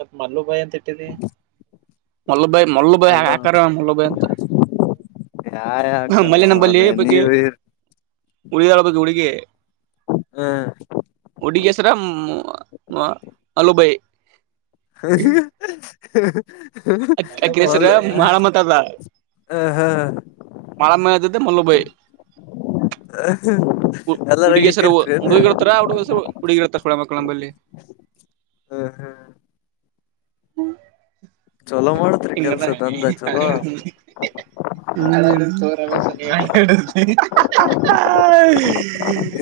ಬತ್ ಮಲು ಭೈ ಮಲ್ಲಬಾಯಿ ಮಲ್ಲುಭಾಯಿ ಅಲ್ಲ ಹಾಕ ಮಲ್ಲಬಾಯಿ ಅಂತ ಯಾ ಯಾಕರ ಮಲ್ಲೆ ನಂಬಲ್ಲಿಿ ಮಾರಾಯ ಬಗೆ ನೀವು ಉಳಿದಳ ಬ ಹುಡುಗ ಹ್ಮ ಹುಡುಗಿ ಹೆಸರ ನ ಅಲ ಬೈ [unintelligible] ಅಕಿನ ಬ ಹೆಸರ ಮಾಳಮ್ಮ ಅಂತ ಹ ಹ ಮಾರ ಮೇ ಜತೆ ಮಲಬಯ ಹ ಎಲ್ಲಾರಾಗಿ ಹುಡುಗಸರ ಕರಿತ್ರಿನ್ ಹುಡುಗಿ ಹ ಇರ್ತಾರ ಹುಡುಗ ಹುಗಿ ಇರ್ತ್ತಾರ ಹಳ ಮಕ್ಕಳಂಬಲ್ಲಿ ಹ್ಮ ಹಾ ಹ್ಮ್ ಚಲೋ ಮಾಡತ್ರಿ ಇನ್ನ ಕೆಲ್ಸ ಬಾನ ದಂದ ಅದ ಚಲೋ [unintelligible] [unintelligible]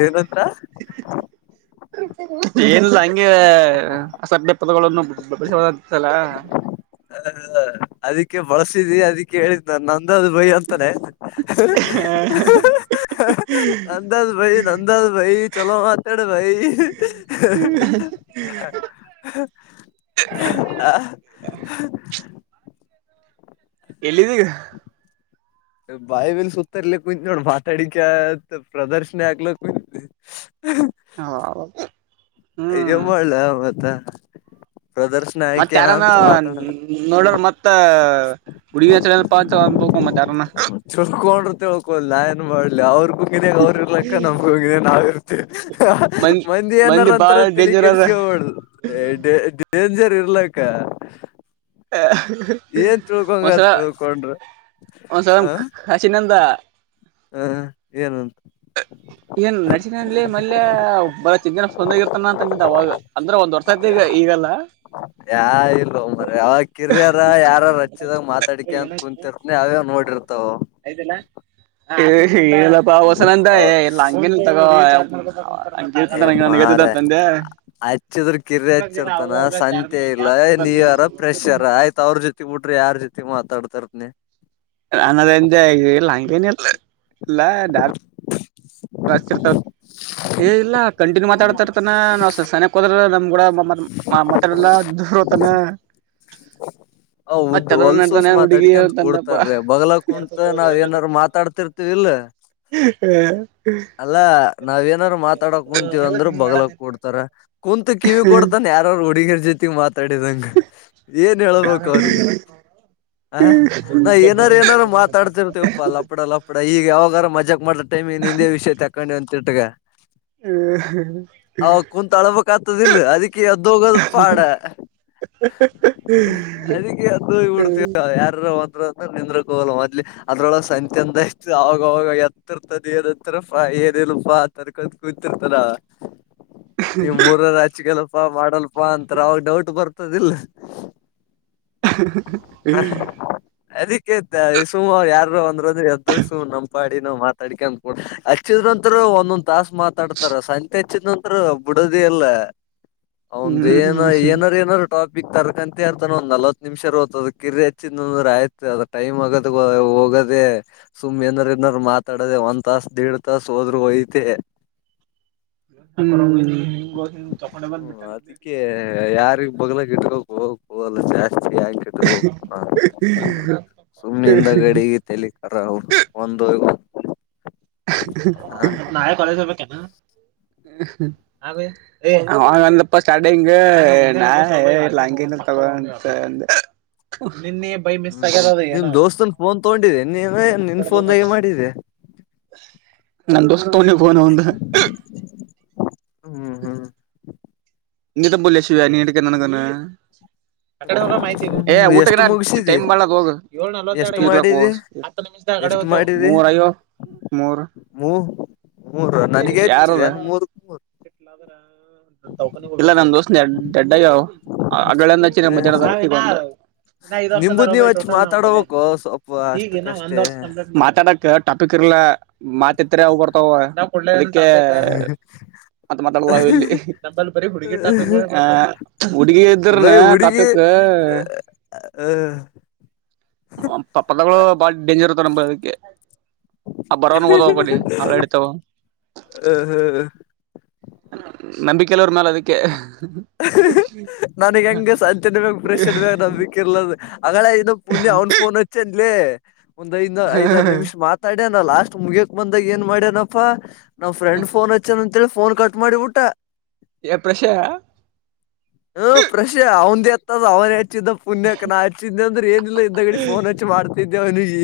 ಏನಂತ ಏನಿಲ್ಲ ಹಂಗೆ ಅದೇ ಸತ್ಯ ಪದಗಳನ್ನು ಬಸಲ್ಲ ಹ ಅದಿಕ್ಕೆ ಬಳ್ಸಿದಿ ಅದಿಕ್ಕೆ ಹೇಳಿದ್ ನನ್ ನ ನಂದಾಜ್ ಭೈಿ ಅಂತಾನೆ ನಂದಾಜ ಭೈಿ ನಂದಾಜ ಬೈ ಚಲೋ ಆತಡ ಭೈ ಹ ಎಲ್ಲಿದ್ದೀಯಾ ಬೈಬಲ್ ಸ ಉತರಲ್ಲ ಕುಂಚೋಡ ಮಾತಾಡಕ್ಕೆತ್ ಪ್ರದರ್ಶನ ಆಗ್ಲ ಬೇಕು ಹ ಈಗೇನು ಮಾಡ್ಲ ಮತ್ತೆ ಮತ್ತ ಯಾರಾನ ಮಾತಾಡ ನೋಡ್ರ ಮತ್ತ [unintelligible] ತಾರೋಣ ಲಯನ್ ಮಾಡಲಿ ಅವ್ರ ಕುಂಗಿನಿಯಾಗ ಅವ್ರರು ಇರ್ಲಕ್ಕ ನಮ್ಗೆ ಕುಂಗಿನ ನಾವ ಇರ್ತಿವಿ ಮಂದಿ ಏನಾರಂತ ಬಾಳ ರ ತಲಿ ಡೇಂಜರ್ ಅದ ಕೆಡ್ಸ್ಕೊಬು ಡೇಂಜರ್ ಇರ್ಲಕ್ಕ ಹೇ ಹ ಏನ್ [unintelligible] ತಿಳ್ಕೊಂಗಾರ ತಿಳ್ಕೊಂಡ್ರ ಒಂದ್ಸ ಆ ಹಸಿನಂದ ಹ ಏನಂತ ಹ [unintelligible] ಏನ್ ನಡಸಿನ ಅಲ್ಲಿ ಮಲ್ಲೆ ಒಬ್ಬ ಚಿನ್ ಜನ ಸಂದಗ ಇರ್ತಾನ ಅಂತಂದಿದ್ದ ಅವಾಗ ಅಂದ್ರೆ ಒಂದ್ ವರ್ಷತಿ ಈಗ ಎಲ್ಲ ಯಾ ಇಲ್ಲ್ರ ಯಾವಾಗ ಕಿರಿಯರ ಯಾರ ರಚ್ಚಿದಾಗ ಮಾತಾಡಿಕೆ ಅಂತ ಕುಂತತಿರ್ತನಿ ಅವೇ ನೋಡಿ [unintelligible] ಆಯ್ತಿಲ್ಲ ಇಲ್ಲಪ್ಪ ಹೊಸನಂತ ಎಲ್ಲ ಹಂಗಗೆನ್ ತಗೋ ಹಂಗ ಕೇಳ್ತಂ ಏ ಮಾರ ನನ್ಗೆದ ಅಂದೆ ಹಚ್ಚಿದ್ರ ಕಿರಿ ಹಚ್ಚಿರ್ತಾನ ಚಾರ್ಜ್ ಸಂತೆ ಇಲ್ಲ ಗ್ಯಾಪ್ ನೀವರ ಕೊಡ್ಬೇಕ ಪ್ರೆಷರ್ ಆಯ್ತ ಅವ್ರ ಜೊತೆ ಬಿಟ್ರಿ ಯಾರ್ ಜೊತಿ ಮಾತಾಡ್ತರ್ತನಿ ನನ್ನ ಎಂದಲ್ಲ ಅಂಗನ ಇಲ್ಲ ಇಲ್ಲ ಡ ಜಾಸ್ತಿ ಇರ್ತವ ಏ ಇಲ್ಲ ಕಂಟಿನ್ಯೂ ಮಾತಾಡ್ತಾ ಇರ್ತಾನ ನಾ ಸನಯಕ್ ಹೋದ್ರ ನಮ ಮ ಮತ್ತನ ಎಲ್ಲಾ ದೂರವ ತಾನೆ ಮತ್ತೆ ಹೌದು ಹೊಲ್ಸೂಸ್ ನಡ್ತಾನೆ ಹುಡುಗಿ ಮಾತಾಡ್ಕಂತ ತಂದಪ್ಪ ಕೂಡ್ತಾರಲಿ ಬಗ್ಲ ಕುಂತ ನಾವ್ ಏನಾರು ಮಾತಾಡ್ತಿರ್ತಿವಿ ಇಲ್ಲ ಹ್ಮ ಅಲ್ಲಾ ನಾವ್ ಏನಾದ್ರು ಮಾತಾಡಕ್ ಕುಂತೀವ ಅಂದ್ರರು ಹಿಂಗ್ ಬಗ್ಲಕ್ ಮಾಡದೈತ್ ಕೊಡ್ತಾರ ಕುಂತು ಕಿವಿ ಕೊಡ್ತ ಮನ್ ಯಾರರು ಹುಡುಗರ ಜೊತೆಗೆ ಮಾತಾಡಿದಂಗ ಏನ್ ಹೇಳ್ಬೇಕು ಅವ್ರಿಗೆ ಹ ನಾ ಏನಾರು ಏನಾರರು ಮಾತಾಡ್ತಿರ್ತಿವಪ್ಪ ಲಪಡ ಲಪಡ ಈಗ ಯಾವ ಮಜಕ್ ಮಾಡ ಟೈಮ ಇ ನಿಂದೇ ವಿಷಯ ತಕೊಂಡಿ ಅಂತ ಇಟ್ಟಗ ಹ್ಮ ಹ ತ್ತದಿಲ್ಲ ಅದಕ್ಕೆ ಎದ್ದ ಹೋಗೋದು ಪಾಡ ಅದಕ್ಕೆ ಅ ತೋಗಬಿಡ್ತೀವಿ ಯಾರ ಒ ನಿಂದ್ರ ಕೋಲ ಮದಲಿ ಅದ್ರೊಳ ಸಂಂತೆಂದ ಆಾಗಾಗ ಎತ್ತಿರ್ತದತ್ತ ಯ ಬೇರೆಲ್ಲ ಪಾ ತರ್ಕೊ ಕೂತಿರ್ತದ ನಿಮ್ ರ ಆಚಕಲ್ಪಾ ಮಾಡಲ್ಪಾ ಅಂತರ ಅವಾಗ ಡೌಟ್ ಬರ್ತ [unintelligible] ಹ್ಮ್ ಸುಮ ಯಾರ ಅಂದ್ರದ ಎದ್ದು ಸು ನಮ್ಮ್ ನ ಮಾತಾಡ್ಕ ಅನ್ಕ ಹಚ್ಚಿದ್ ನಂತತ್ರ ಒಂದೊಂದ್ ತಾಸ ಮಾತಾಡ್ತಾರ ಸಂತೆ ಹಚ್ಚನ್ಂತ್ರ ಬಿಡೋದಿ ಎಲ್ಲ ಹ್ಮ್ ಅವಂದ ಏನ ಏನಾರ ಏನಾರ ಟಾಪಿಕ್ ತರ್ಕಂತ ಹರ್ತಾನ ಒಂದ ನಲ್ವತ್ತು ನಿಮಿಷ ರುತದ ಕಿರಿ ಹಚ್ಚಿದ ಆಯ್ತ ಅದು ಟೈಮ್ಗೋದ ಹೋಗದೆ ಸುಮ್ ಏನಾರ ಏನಾದ್ರು ಮಾತಾಡದೆೇ ಒಂದ್ ತಾಸ ದೇಡ್ ತಾಸ ಹೋದ್ರು ಯತೆ ಹ್ಮ್ ಹ್ಮ ಅದಕ್ಕೆ ಯಾರಿಗ್ ಬಗ್ಲಕ ಇಟ್ಕಕ್ ಹೋಗ ಅಲ್ಲ ಜಾ ಹಾಕಿಟ್ಟು ಹ ಸುಮ್ಮಿಯಿಂದ ಗಡಿಗೆ ತಲಿ ಕರ ಅವರು ಒಂದು ನಾವೇ ಕಾಲೇಜ್ ಹರ್ಬೇಕೇನಾ ಂದಪ್ಪ ಸ್ಟಾರ್ಟಿಂಗ ಲಾಂಗನ ತಗೊಂತ ಅಂದ ನಿನ್ನೆ ಬೈ ಮಿಸ್ ಹ್ಮ್ ಆಗ್ಯಾರ ಹ್ಮ್ ಅದ ನಿಮ್ ಏನೋ ದೋಸ್ತನ್ ಫೋನ್ ತಗೊಂಡಿದೆ ನೀನ ಏನೋ ಅ ಮಿಸ್ ನಿನ್ ಕೊಡಬೋದ ಫೋನ್ದಾಗೆ ಮಾಡಿದೆ ನ ದೋಷ ತೋನ್ನೆಫನ ಒಂದು ಹ್ಮ್ ಹ್ಮ್ ನೀ ತ ಬಲ ಶಿವಿವಾಯ ನೀ ಇ ಕೆಾನ ಆಡೆ ಹೋಗ ಮಾಹಿತಿ ಹ್ಮ್ ಎಷ್ಟು ಊಟಗ ಮುಗಸಿದಿ ಟೈಮ್ ಬರ್ಲಕ್ ಹೋಗ ಎಷ್ಟು ಇ ಮಾಡಿದಿ ಎಷ್ಟು ಕಡೆತ್ತು ಮಾಡಿದಿ ಮೂರ ಅಯ್ಯೋ ಮೂರು ಮೂ ಮೂರು ನನಗೆ ಹೆಚ್ಚಿದೆ ಏನು ಮೂರುಕ್ ಮೂರು ಹಂತ ಇಲ್ಲ ನನ್ ದೋಸ್ಡ್ ದಡ್ಡಯ್ಯ ಆಗಳ ಮನ ಇನ್ನ ಐ್ ವರ್ಷದ ನಿಂಬುದ್ ನೀವ್ ರೋಬಿ ಹಚ್ಚಿ ಟೋಟಲ್ ನಾವು ಕಲ್ಯ ಮಾತಾಡ್ಬೇಕು ಸ್ವಲ್ಪ ಈಗ ಒಂದ್ ಅಷ್ಟಕ್ಕಷ್ಟೇ ವರ್ ಮಾತಾಡಕ್ ಟಾಪಿಕ್ ಲ್ಲ ಮತ್ತತ್ರರೆ ಯವು ಬರ್ತಾವ ಮತ್ತ ಮಾತಾಡಲ ಇಲ್ಲಿ ಬರೀ ಹುಡುಗಿ ಟಾಪಿಕ್ ಹುಡ್ಗಿ ಇದ್ರನ ಟಾಪಿಕ್ ಹ್ಮ ಪ ಪದಗಳು ಬಾಳ ಡೇಂಜರ್ ಇತ್ತ ನ ಅದಕ್ಕೆ ಆ ಬರನುಗದಾವ ಕಡಿ ಹಳ ಇಡ್ತಾವ ನಂಬಿಕೆಲ್ಲೋ್ರ ಮೇಾಲ ಅದಕ್ಕೆ ನನಗ್ ಹೆಂಗ ಸಂಚನ್ ಬಕ್ ಪ್ರೆಷನ್ ಬ ನಂಬ ಬಕ್ಿರ್ಲದ ಅಳ ಇ ಪುಣ ಅವ್ನ್ ಫೋನ್ ಹಚ್ಚಿ ಅನ್ಲಿ ಒಂದ್ ಐದ ಐದಾರ ನಿಮಿಷ ಮಾತಾಡ್ಯನ ಲಾಸ್ಟ್ ಮುಗಿಯಕ್ ಬಂದಾಗ ಏನ್ ಮಾಡ್ಯನಪ್ಪಾ ನಾವ್ ಫ್ರೆಂಡ್ ಫೋನ್ ಹಚ್ಚೇನ ಅಂತೇಳಿ ಫೋನ್ ಕಟ್ ಮಾಡಿಬಿಟ್ಟ ಎ ಪ್ರಷಯ ಹ್ಮ ಪ್ರಶೆ ಅವಂದ ಎತ್ತದ ಅವನ ಎತ್ತ ಹಚ್ಚಿದ್ದ ಪುಣ್ಯಕನ ಹಚ್ಚಿದ್ದೆ ಅಂದ್ರೆ ಏನಿಲ್ಲ ಇದ್ದ ಗಡಿ ಫೋನ್ ಹಚ್ಚು ಮಾಡ್ತಿದ್ದೆ ಅವ್ನಿಗೆ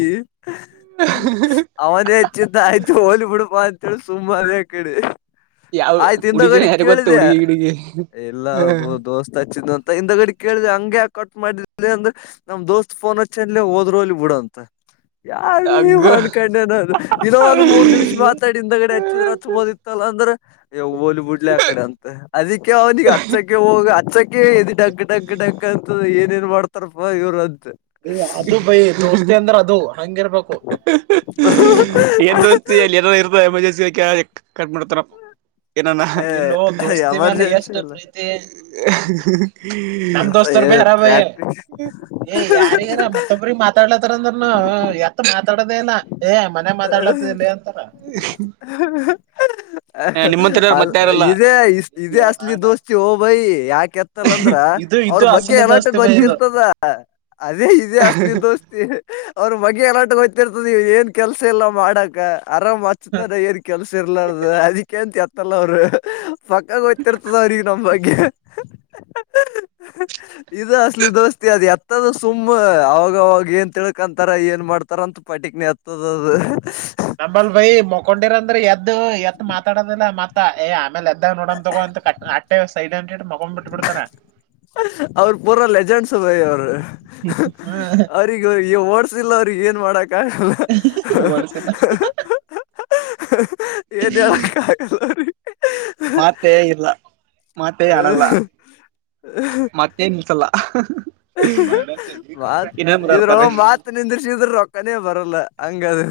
ಅವನೇ ಹೆಚ್ಚಂತ ಆಯ್ತು ಹೋಗ್ಲಿ ಬಿುಡ್ಬ ಅಂತೇಳಿ ಸುಮ್ಮನೆ ಕಡೆ ಯಾವ ಆಯ್ತ ಹುಡುಗಿ ಜನ ಇಿಂದಗಡೆ ಯಾರಿಗ್ ಗೊತ್ತು ಕೇಳಿದೆ ಹುಡುಗಿ ಗಿಡುಗಿ ಎಲ್ಲ ಹ ದೋಸ್ತ್ ಹಚ್ಚಿದ್ದ ಅಂತ ಹಿಂದ ಗಡೆಡಿ ಕೇಳಿದೆ ಹಂಗೆ ಕಟ್ ಮಾಡಿದ ಅಂದ್ರೆ ನಮ್ ದೋಸ್ತ್ ಫೋನ್ ಹಚ್ಚ ಅನ್ ಹೋದ್ರು ಅಲ್ಲಿ ಬಿಡ ಅಂತ ಯಾರ್ಲಿ ಹಗ್ಗ ಮನ್ ಕಣ್ಣ ಅನದು ಇನ್ನೋ ಒಂದಂದು ಮೂರ್ ನಿಮಿಷ ಮಾತಾಡಿ ಹಿಂದಗಡೆ ಹಚ್ಚಿದ್ರ ಹತ್ ಹೋದಿತ್ತಲ್ಲ ಅಂದ್ರ ಲ್ ಬಿಡ್ಲೆ ಆ ಕಡೆ ಅಂತ ಅದಕ್ಕೆ ಅವನಿಗೆ ಅ ಹೋಗ ಹಚ್ಚಕ್ಕೆ ಎದೆ ಡಗ್ ಡಗ್ ಡಗ್ ಅಂತ ಏನ ಏನ್ ಮಾಡ್ತಾರಪ್ಪಾ ಇವ್ರದ ಅದು ಭೈ ದೋಸ್ತಿ ಅಂದ್ರ ಅದು ಹಂಗಿರ್ಬೇಕು ಏನ್ ದೋಸ್ತಿ ಅಲ್ಲಿ ಎಾರ ಇರ್ತೋ ಎಮರ್ಜೆನ್ಸಿಕ ಕಟ್ಬಿಡ್ತಾರಪ್ಪ ಏನಾನ ಎಲ್ಲೋ ಏ ದೋಸ್ತಿ ಮೇಾಲ ಎಮರ್ಜೆನ್ಸಿ ಎಷ್ಟ ಅಲ್ಲ ಪ್ರೀತಿ ನ ಮ್ದೋಸ್ತಾರ ಏ ಪ್ರಾಕ್ಟಿಸ್ ಯಾರಿಗಾರ ಮತ್ತೊಬ್ರ ಮಾತಾಡ್ಲತಾರಂದ್ರನು ಎತ್ ಮಾತಾಡದೇ ಇಲ್ಲ ಏ ಮನೆ ಮಾತಾಡ್ಲತ್ತಲ್ಲಿ ಅಂತಾರ ನಿಮ್ಮಂತರ ಅ ಮತ್ತೆ ಯಾರಲ್ಲ ಇದೆೇ ಇದೆೇ ಇಲ್ಲೋ ಅಲಿ ನಾನಾ ದೋಸ್ತಿ ಭೈ ಯ ಕೆತ್ತಲ್ಲ ಅಂದ್ರ ಇದು ಅವ್ರ ಇದು ಬಗ್ಗೆ ಅಸಲಿ ಎಲಟು ದೋಸ್ತಿ ಬೈ ಇದು ಗೊತ್ತಿರ್ತದ ಅದೇ ಇದೇ ಅಸ್ಲಿ ದೋಸ್ತಿ ಅವ್ರ ಮಗಿ ಅಲಾಟ ಹಯ್ತಿರ್ತದೆ ಏನ್ ಕೆಲ್ಸ ಎಲ್ಲ ಮಾಡಕ ಅರಾಮ್ ಹಚ್ಚತಾರ ದ ಕೆಲ್ಸ ಇರ್ಲಾರ್ದ ಅದಕ್ಕೆೇಂತ ಎತ್ತಲ್ಲ ಅವರು ಪಕ್ಕ ಗೊ್ತ್ತರ್ತದ್ರೀ ನಮ್ಮ ಬಗ್ಗೆ ಇದು ಅಸ್ಲಿ ದೋಸ್ತಿ ಅದು ಎತ್ತದ ಸುಮ್ ಅವಾಗ ಅವಾಗ ಏನ್ ತಿಳ್ಕೊಂತಾರ ಏನ್ ಮಾಡ್ತಾರಂತ ಪಟಕ್ನ ಹತದ ಅದು ನಂಬಲ್ ಭೈ ಮಕೊಂಡಿರಂದ್ರೆ ಎದ್ದ್ ಎತ್ತ ಮಾತಾಡೋದಿಲ್ಲ ಮತ್ತಏ ಆಮೇಲೆ ಎದ್ದಾಗ ನೋಡಮ ತಗೋ ಆಟ್ಟೆ ಸೈಡ್ ಅಂತ ಮಗೊಂಡ್ ಬಿಟ್ಟಟ್ಬ ಬಿಡ್ತಾರ ಅವ್ರ ಪುರ ಲೆಜೆಂಡ್ಸ್ ಬ ಅವರು ಹ್ಮ್ ಅವ್ರಗ ಈ ವಡ್ಸಿಲ್ಲ ಅವ್ರಿಗೆ ಏನ್ ಮಾಡಕ್ ಆಲ್ಲ ಒಡ್ಸ ಏನಳ ಸರಿ ಮಾತೇ ಇಲ್ಲ ಮತ್ತೆ ಆಡಲ್ಲ ಅವ್ರಿಗೆ ಮತ್ತೆ ನಿಲ್ಸಲ್ಲ ಮತ್ ಇನ್ನೇನ್ ಇದ್ರ ಮಾತಾಡ್ತಾರೆ ಮಾತ್ ನಿಂದಿರ್ಸಿದ್ರ ರೊಕ್ಕನೇ ಬರಲ್ಲ ಹಂಗದು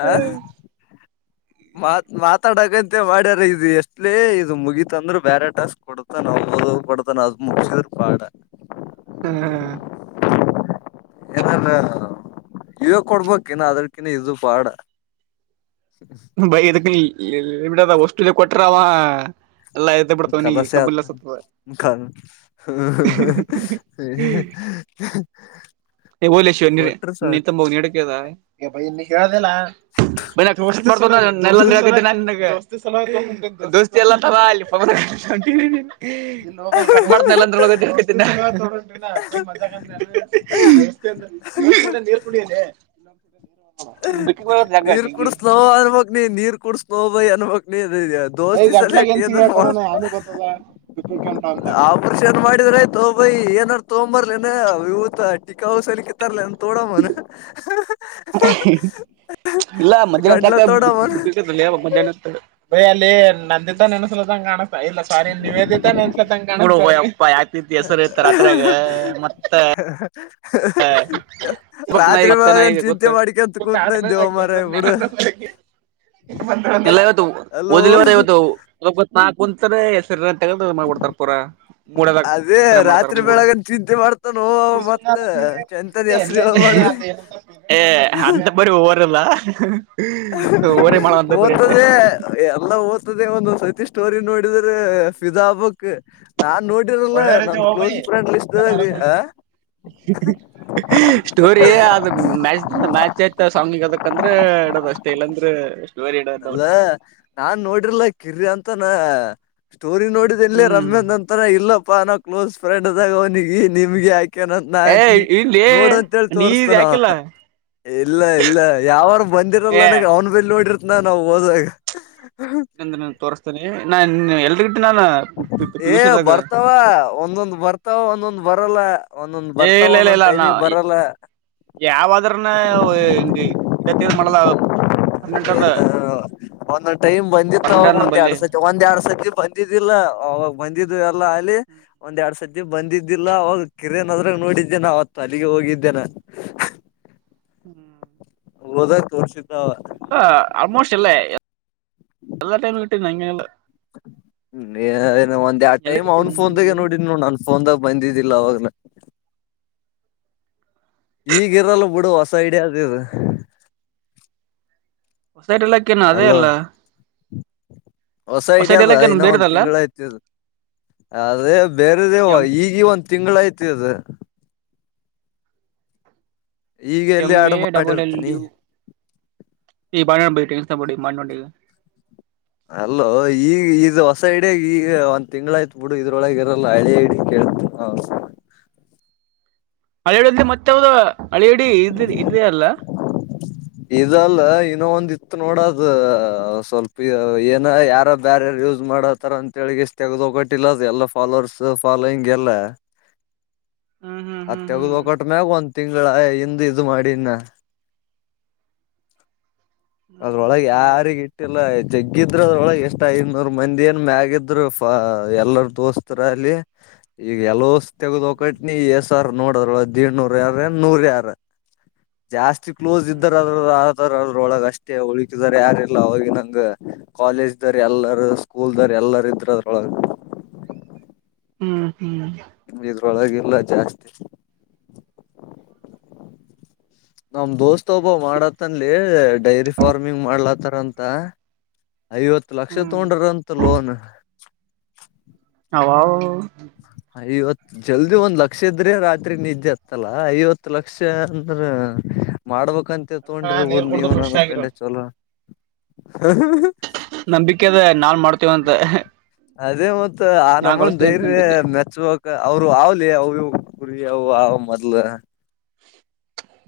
ಹ ಮಾತ್ ಮಾತಾಡಕಂತೆ ಮಾಡ್ಯಾರ ಇದು ಎಷ್ಟಲೇ ಇ ಮುಗೀತಂದ್ರು ಬೇರೆ ಟಾಸ್ಕ್ ಕೊಡತ ನಾವು ಉದೋಗ ಪಡತನ ಮುಖ್ಯವರು ಪಾಠ ಹ್ಮ್ ಎನಲ್ಲ ಇವ ಕೊಡ್ಬೇಕನ ಅದ್ರಕಿನ್ನ ಇದು ಬಾಡ ಬೈ ಇದಕ್ಕ ನಿದ ವಷ್ಟುುದ ಕೊಟ್ರ ಎಲ್ಲ ಎ್ದ ಬಿಡ್ತಾವವೆಿಗೆ ಕಂಪನಲ್ಲ ಸ ಖ [unintelligible] ಹಲಿ ಶಿವ ಹೋಗಿಡದ [unintelligible] ನೆಲ್ಲಂದ ಹಗಿದ್ದೇ ನ ನಿನ್ಗೆ ಲ ದೋಸ್ತಿ ಎಲ್ಲ ಅ ಕಣ್ಮಾತನಲ್ಲ ಅಂದ್ರ ತಿ ್ ಮಜ ನೀರ್ ಕುಡಿಯನೆ [unintelligible] ನೀರ್ ಕೂಡ ಸ್ನೋ ಅನ್ಬಕ್ ನೀ ನೀರ್ ಕುೂಡ ಸ್ನೋ ಬೈಅನ್ಬ ನೀ ಏಯ್ ದೋಸ್ತಿ ಗಂಟ್ಲಾಗ ಸಲಕ ಏನ್ ಏಂದ ಸಿಗಿ ಹಾಕೋಣ ಯಾನು ಗೊತ್ತದ ಬಿಕ್ಕು ಕೆಂಟ ಅಂತಾನೆ ಆಪ್ರೇಷನ್ ಮಾಡಿದ್ರಯ್ತೋಬಯಿ ಏನಾರ ತಗೊಂಬರ್ಲನ ಇವತ ಟಿಕಾ ಹೋಗ ಸಲಿಕ್ಕೆ ತರ್ಲನು ತೋಡ ಪನ ಇಲ್ಲ ಮಧ್ಯಾಹ್ನ ಗಂಡ್ಲ ಯಾಕ ತೋಡಮ್ಮನ ಬಾಗ ಮಧ್ಯಾಹ್ನ ಅಂತ ಬಯ ಅಲ್ಲಿ ನಂದಿದ್ದ ನೆನ್ಸಲಂಗಾಣ ಇಲ್ಲ ಸಾರಿ ನೀವೇದತನ್ಸಂಗಪ್ಪ ಯಾತತಿ ಹೆಸರು ಇತ ರಾತ್ರಿಾಗ ಮತ್ತೆ. [inaudible] ನ ಮತ್ತ ನ ಬೆಳಗನ್ ಗೊತ್ತ ಚಿಂತೆ ಮಾಡಿಕಂತ ಕುಂತನ್ ದೇವ ಮಾರಾಯ ಬಿಡು ಎಲ್ಲ ಇವತ್ತು ಅಲೋ ಓದಲಿವರೆ ಇವತ್ತು ನಾ ಕುತ್ರ ಹೆಸಗ ಮ್ಬಿಡ್ತಾರ ಪೂರಾ ಮೂಡದ ಅದೇ ಕರೆ ಮಾಡ್ತಾರ ರಾತ್ರಿ ಮೂಡ ಬೆಳಗನ್ ಚಿಂತೆ ಮಾಡ್ತಾನೋ ಅವ ಮತ್ತ ಚಂತನ ಹೆಸರು ಹೇಳಬಾಡ್ರಿ ಏ ಅಂತ ಬರಿ ಹೂವಾರಲ್ಲ ಓದ್ತದೆ ಎಲ್ಲ ಓ್ತದೆ ಒಂದು ಸತಿ ಸ್ಟೋರಿ ನೋಡಿದ್ರೆ ಫಿದಾಬಕ್ ಒಳ್ಳರೆ ತ ಹ ಭ ಲಿಸ್ಟ್ ಆ ಸ್ಟೋರಿ ಅದ ಮ್ಯಾಚ್ದ ಮ್ಯಾಚ್ ಆಯ್ತ ಸಾಂಗ್ಗೆ ಅದಕ್ಂದ್ರೆ ಡೋದ ಅಷ್ಟೇ ಇಲ್ಲಾಂದ್ರೆ ಸ್ಟೋರಿ ಇಡೋದು ಅಲ್ಲ ಡೌಟ್ ನಾನ್ ನೋಡಿಲ ಕಿರ ಅಂತಾನ ಸ್ಟೋರಿ ನೋಡಿದ ಇಲ್ಲಿ ರಮ್ಯ ಹ್ಮ್ ನಂತರ ಇಲ್ಲಪ್ಪಾ ನಾ ಕ್ಲೋಸ್ ಫ್ರೆಂಡ್ ಅದಾಗ ಅವನಿಗೆ ನಿಮಗೆಾಕಿ ನ ನ ಏ ಇಲ್ಲಿ ನೋಡು ಅಂತೇಳಿ ತೋರ್ಸ್ತ ನೀದ್ ನಾವ ಯಾಕಿಲ್ಲ ಇಲ್ಲ ಇಲ್ಲ ಯಾವಾರ ಏ ಬಂದಿರಲ್ಲನಗೆ ಅವ್ನ ಬಿಲ್ ನೋಡಿರ್ತ್ನ ನಾವವು ಹೋದಾಗ ಇ ತೋರಿಸ್ತೇನೆ ನಾನ್ ಎಲ್ರಿಗ ಏ ಬರ್ತಾವ ಒಂದೊಂದ್ ಬರ್ತಾವ ಒಂದೊಂದ್ ಬರಲ್ಲ ಒಂದೊಂದ್ ಏ ಬರ್ತ ಅಂತ ಇಲ್ಲ ಇಲ್ಲ ಒಂದೊಂದ್ ಇಲ್ಲ ನಾ ಟೈಮಿಗೆ ಬರಲ್ಲ ಯಾವಾದ್ರನ ಹಂಗ ಇಡತ್ತ ಮಾಡಲ ಹೆಂಟದ ಒಂದೊ್ ಟೈಮ್ ಬಂದಿತ್ತು ಅವಾಗ ಒಂದ್ ಎರಡ್ ಸತಿ ಒಂದ್ ಎರಡ್ ಸತಿ ಬಂದಿದ್ದಿಲ್ಲ ಅವಾಗ ಬಂದ ಎಲ್ಲ ಅಲ್ಲಿ ಒಂದ್ ಎರಡ್ ಸತಿ ಬಂದಿದ್ದಿಲ್ಲ ಅವಾಗ ಕಿರಯನ್ದ್ರಾಗ ನೋಡಿದ್ದೆ ನಾವ್ತ್ತ ಅಲ್ಲಿಗೆ ಹೋಗಿದ್ದವಿ ಇದ್ದೇನಾ ಹ್ಮ್ ಹೋದ ತೋರ್ಸಿ ಇಲ್ಲ ಆಲ್ಮೋಸ್ಟ್ ಇಲ್ಲ ಎಲ್ಲ ಟೈಮ ಇಟ್ಟಂಗಲ್ಲ ಏ ಒಂದ್ ಆ ಎಲ್ಲ ಟೈಮ್ ಅವ್ನ್ ಇಟ್ಟೀನಿ ಫೋನ್ದಾಗೆ ನೋಡಿ ನನ್ ಫೋನ್ದಾಗ ಬಂದಿದ್ದೀನ ಲವಾಗ ಈಗಿರಲ್ಲ ಬಿಡು ಹೊಸ ಐಡಿಯ ಅದದು ಹೊಸೈಟ್ ಇಲಾಖೆನು ಅದೇ ಅಲ್ಲ ಹೊಸ ಐಡಿಯ ಹೊಸೈಟ್ ಅದ ಇಲಾಖೆನು ಇನ್ನ ಒಂದ್ ಬೇರೆದಲ್ಲ ತಿಂಗಳ ಆಯ್ತದು ಅದೇ ಬೇರೆದೇ ಎಂ ಈಗ ಒಂದ್ ತಿಂಗಳ ಐ್ತಿ ಅದು ಈಗ ಎಂ ಎಲ್ಲಿ ಎ ಆಡ್ ಮಾಡಿರ್ತೀನಿ ಡಬಲ್ಲ್ಯು ಈ ಬಣ್ಣ ಬಡಿ ಮಣ್ಣ ಅಲ್ಲೋ ಈಗ ಇದು ಹೊಸ ಇಡಿಯ ಈಗ ಒಂದ್ ತಿಂಗ್ಳಾಯ್ತು ಬಿಡು ಇದ್ರೊಳಗೆ ಇರಲ್ಲ ಹಳಿ ಹಿ ಕೇಳ. ಹೌ. [inaudible] ಹಳಿಡ ಮತ್ತೆ್ದ ಹಳಿಡಿ ಇದ ಇದ ಅಲ್ಲ. ಇದಲ್ಲ ಇನ್ನ ಒಂದ ಇತ್ತು ನೋಡದು ಸ್ವಲ್ಪ ಏನ ಯಾರ ಬ್ಯಾರಾರ ಯ ಮಾಡತಾರ ಅಂತ ಹೇಳಿಷ್ಟ ತೆಗ್ದೋಗಟ್ಟಿಲ್ಲ ಅದು ಎಲ್ಲ ಫಾಲೋವರ್ಸ್ ಫಾಲೋಯಿ್ ಎಲ್ಲ. [inaudible] ಹ್ಮ್ ಹ್ಮ್ ಅ ಹ್ಮ್ ತೆಗ್ದ ಹ್ಮ್ ಒಕಟ ಮ್ಯಾಗ ಒಂದ್ ತಿಂಗಗಳ ಹಿಂದ ಇ ಮಾಡಿನ್ನ [inaudible] ಹ್ಮ್ ಹ್ಮ್ ಅದ್ರೊಳಗೆ ಹ್ಮ್ ಯಾರಿಗ ಇಟ್ಟಿಲ್ಲ ಜಗ್ಗಿದ್ರರು ಅದ್ರೊಳಗೆ. ಇಷ್ಟ್ ಐನೂರ್ ಮಂದಿ ಏನ್ ಮ್ಯಾಗ ಇದ್ರು ಎಲ್ಲರ ದೋಸ್ತರ ಅಲ್ಲಿ ಈಗ ಎಲ್ಲೋ ತೆಗದಕಟ್ನ ಎಸಾರ್ ನೋಡ್ರ ದಡ್ನೂರ್ ಯಾರ ನೂರ್ ಯಾರ ಜಾಸ್ತಿ. ಕ್ಲೋಸ್ ಇದ್ದಾರದ್ರ ಆತರ ಅದ್ರೊಳಗ ಅಷ್ಟೇ ಉಳಕಿದಿದ್ದಾರೆ ಯಾರ ಇಲ್ಲ ಹೋಗಿ ನಂಗಗೆ ಕಾಲೇಜ್ ಇದ್ದರಿ ಎಲ್ಲಾರ ಹ್ಮ್ ಸ್ಕೂಲ್ದರ್ ಎಲ್ಲಾರ ಇದ್ರ ಅದ್ರೊಳಗೆ. ಹ್ಮ್ ಹ್ಮ್. ಇದ್ರೊಳಗಿಲ್ಲ ಜಾಸ್ತಿ. ನಮ್ ದೋಸ್ತ್ ಒಬ್ಬ ಮಾಡತ್ತನ್ಲಿ ಡೈರಿ ಫಾರ್ಮಿಂಗ್ ಮಾಡ್ಲತ್ತಾರ ಅಂತ ಐವತ್ತು ಲಕ್ಷ ಹ್ಮ್ ತಗೊಂಡ್ರಂತ ಲೋನ್ ಅವಾವು ಇತ್ತು [inaudible] [inaudible] ಜಲ್ದಿ ಒಂದ್ ಲಕ್ಷ ಇದ್ರೆ ರಾತ್ರಿ ನಜೆ ಹತ್ತಲ್ಲ ಐವತ್ತು ಲಕ್ಷ ಅಂದ್ರ ಮಾಡ್ಬಕ್ಂತ ಹಾ ನೀರ್ ತೊೊಂಡ್ರಿ ುಡ್ ಕುಡ್ದು ನೀವು ಖುಷಿ ನನ್ ಆಗಿರೋ ಕಂಡ ಚಲ ನಂಬಿಕೆ ಅದ ನಾನ್ ಮಾಡ್ತೇವಂತ ಅದೇ ಮತ್ ಆ ನಾ ನಮ್ಮನ್ ಗಳಿಸತೀವಂತ ಧೈರ್ಯ ನಂಬಿಕೆ ಮೆಚ್ಬೇಕಕ್ ಅವರು ಅವ್ಲಿ ಅವರು ಪರಿ ಆ ಮೊದ್ಲು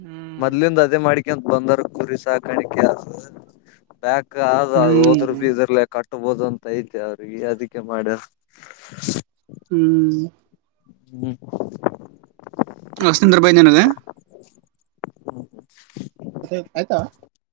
ಹ್ಮ್ ಮೊದ್ಲಿಿಂದ ಅದೇ ಮಾಡಿಕಂತ ಬಂದಾರ ಗರಿ ಸಾ ಕಾಣಿಕ ಬಕ್ ಅ ಅದು ಹೋದ್ರ ಹ್ಮ್ ಬಿ ಇದ್ರಲೆ ಕಟ್ಟ ಕಟ್ಟಬೋದು ಅಂತ ಐತೆ ಅವ್ರಿಗೆ ಅದಕ್ಕೆ ಮಾಡ್ಯ ಹ್ಮ್ ಹ್ಮ್ ಹಸನಂದರ್ ಬಾಯ ನನಗೆ ಹ್ಮ ಮತ್ತೆ ಆಯ್ತಾ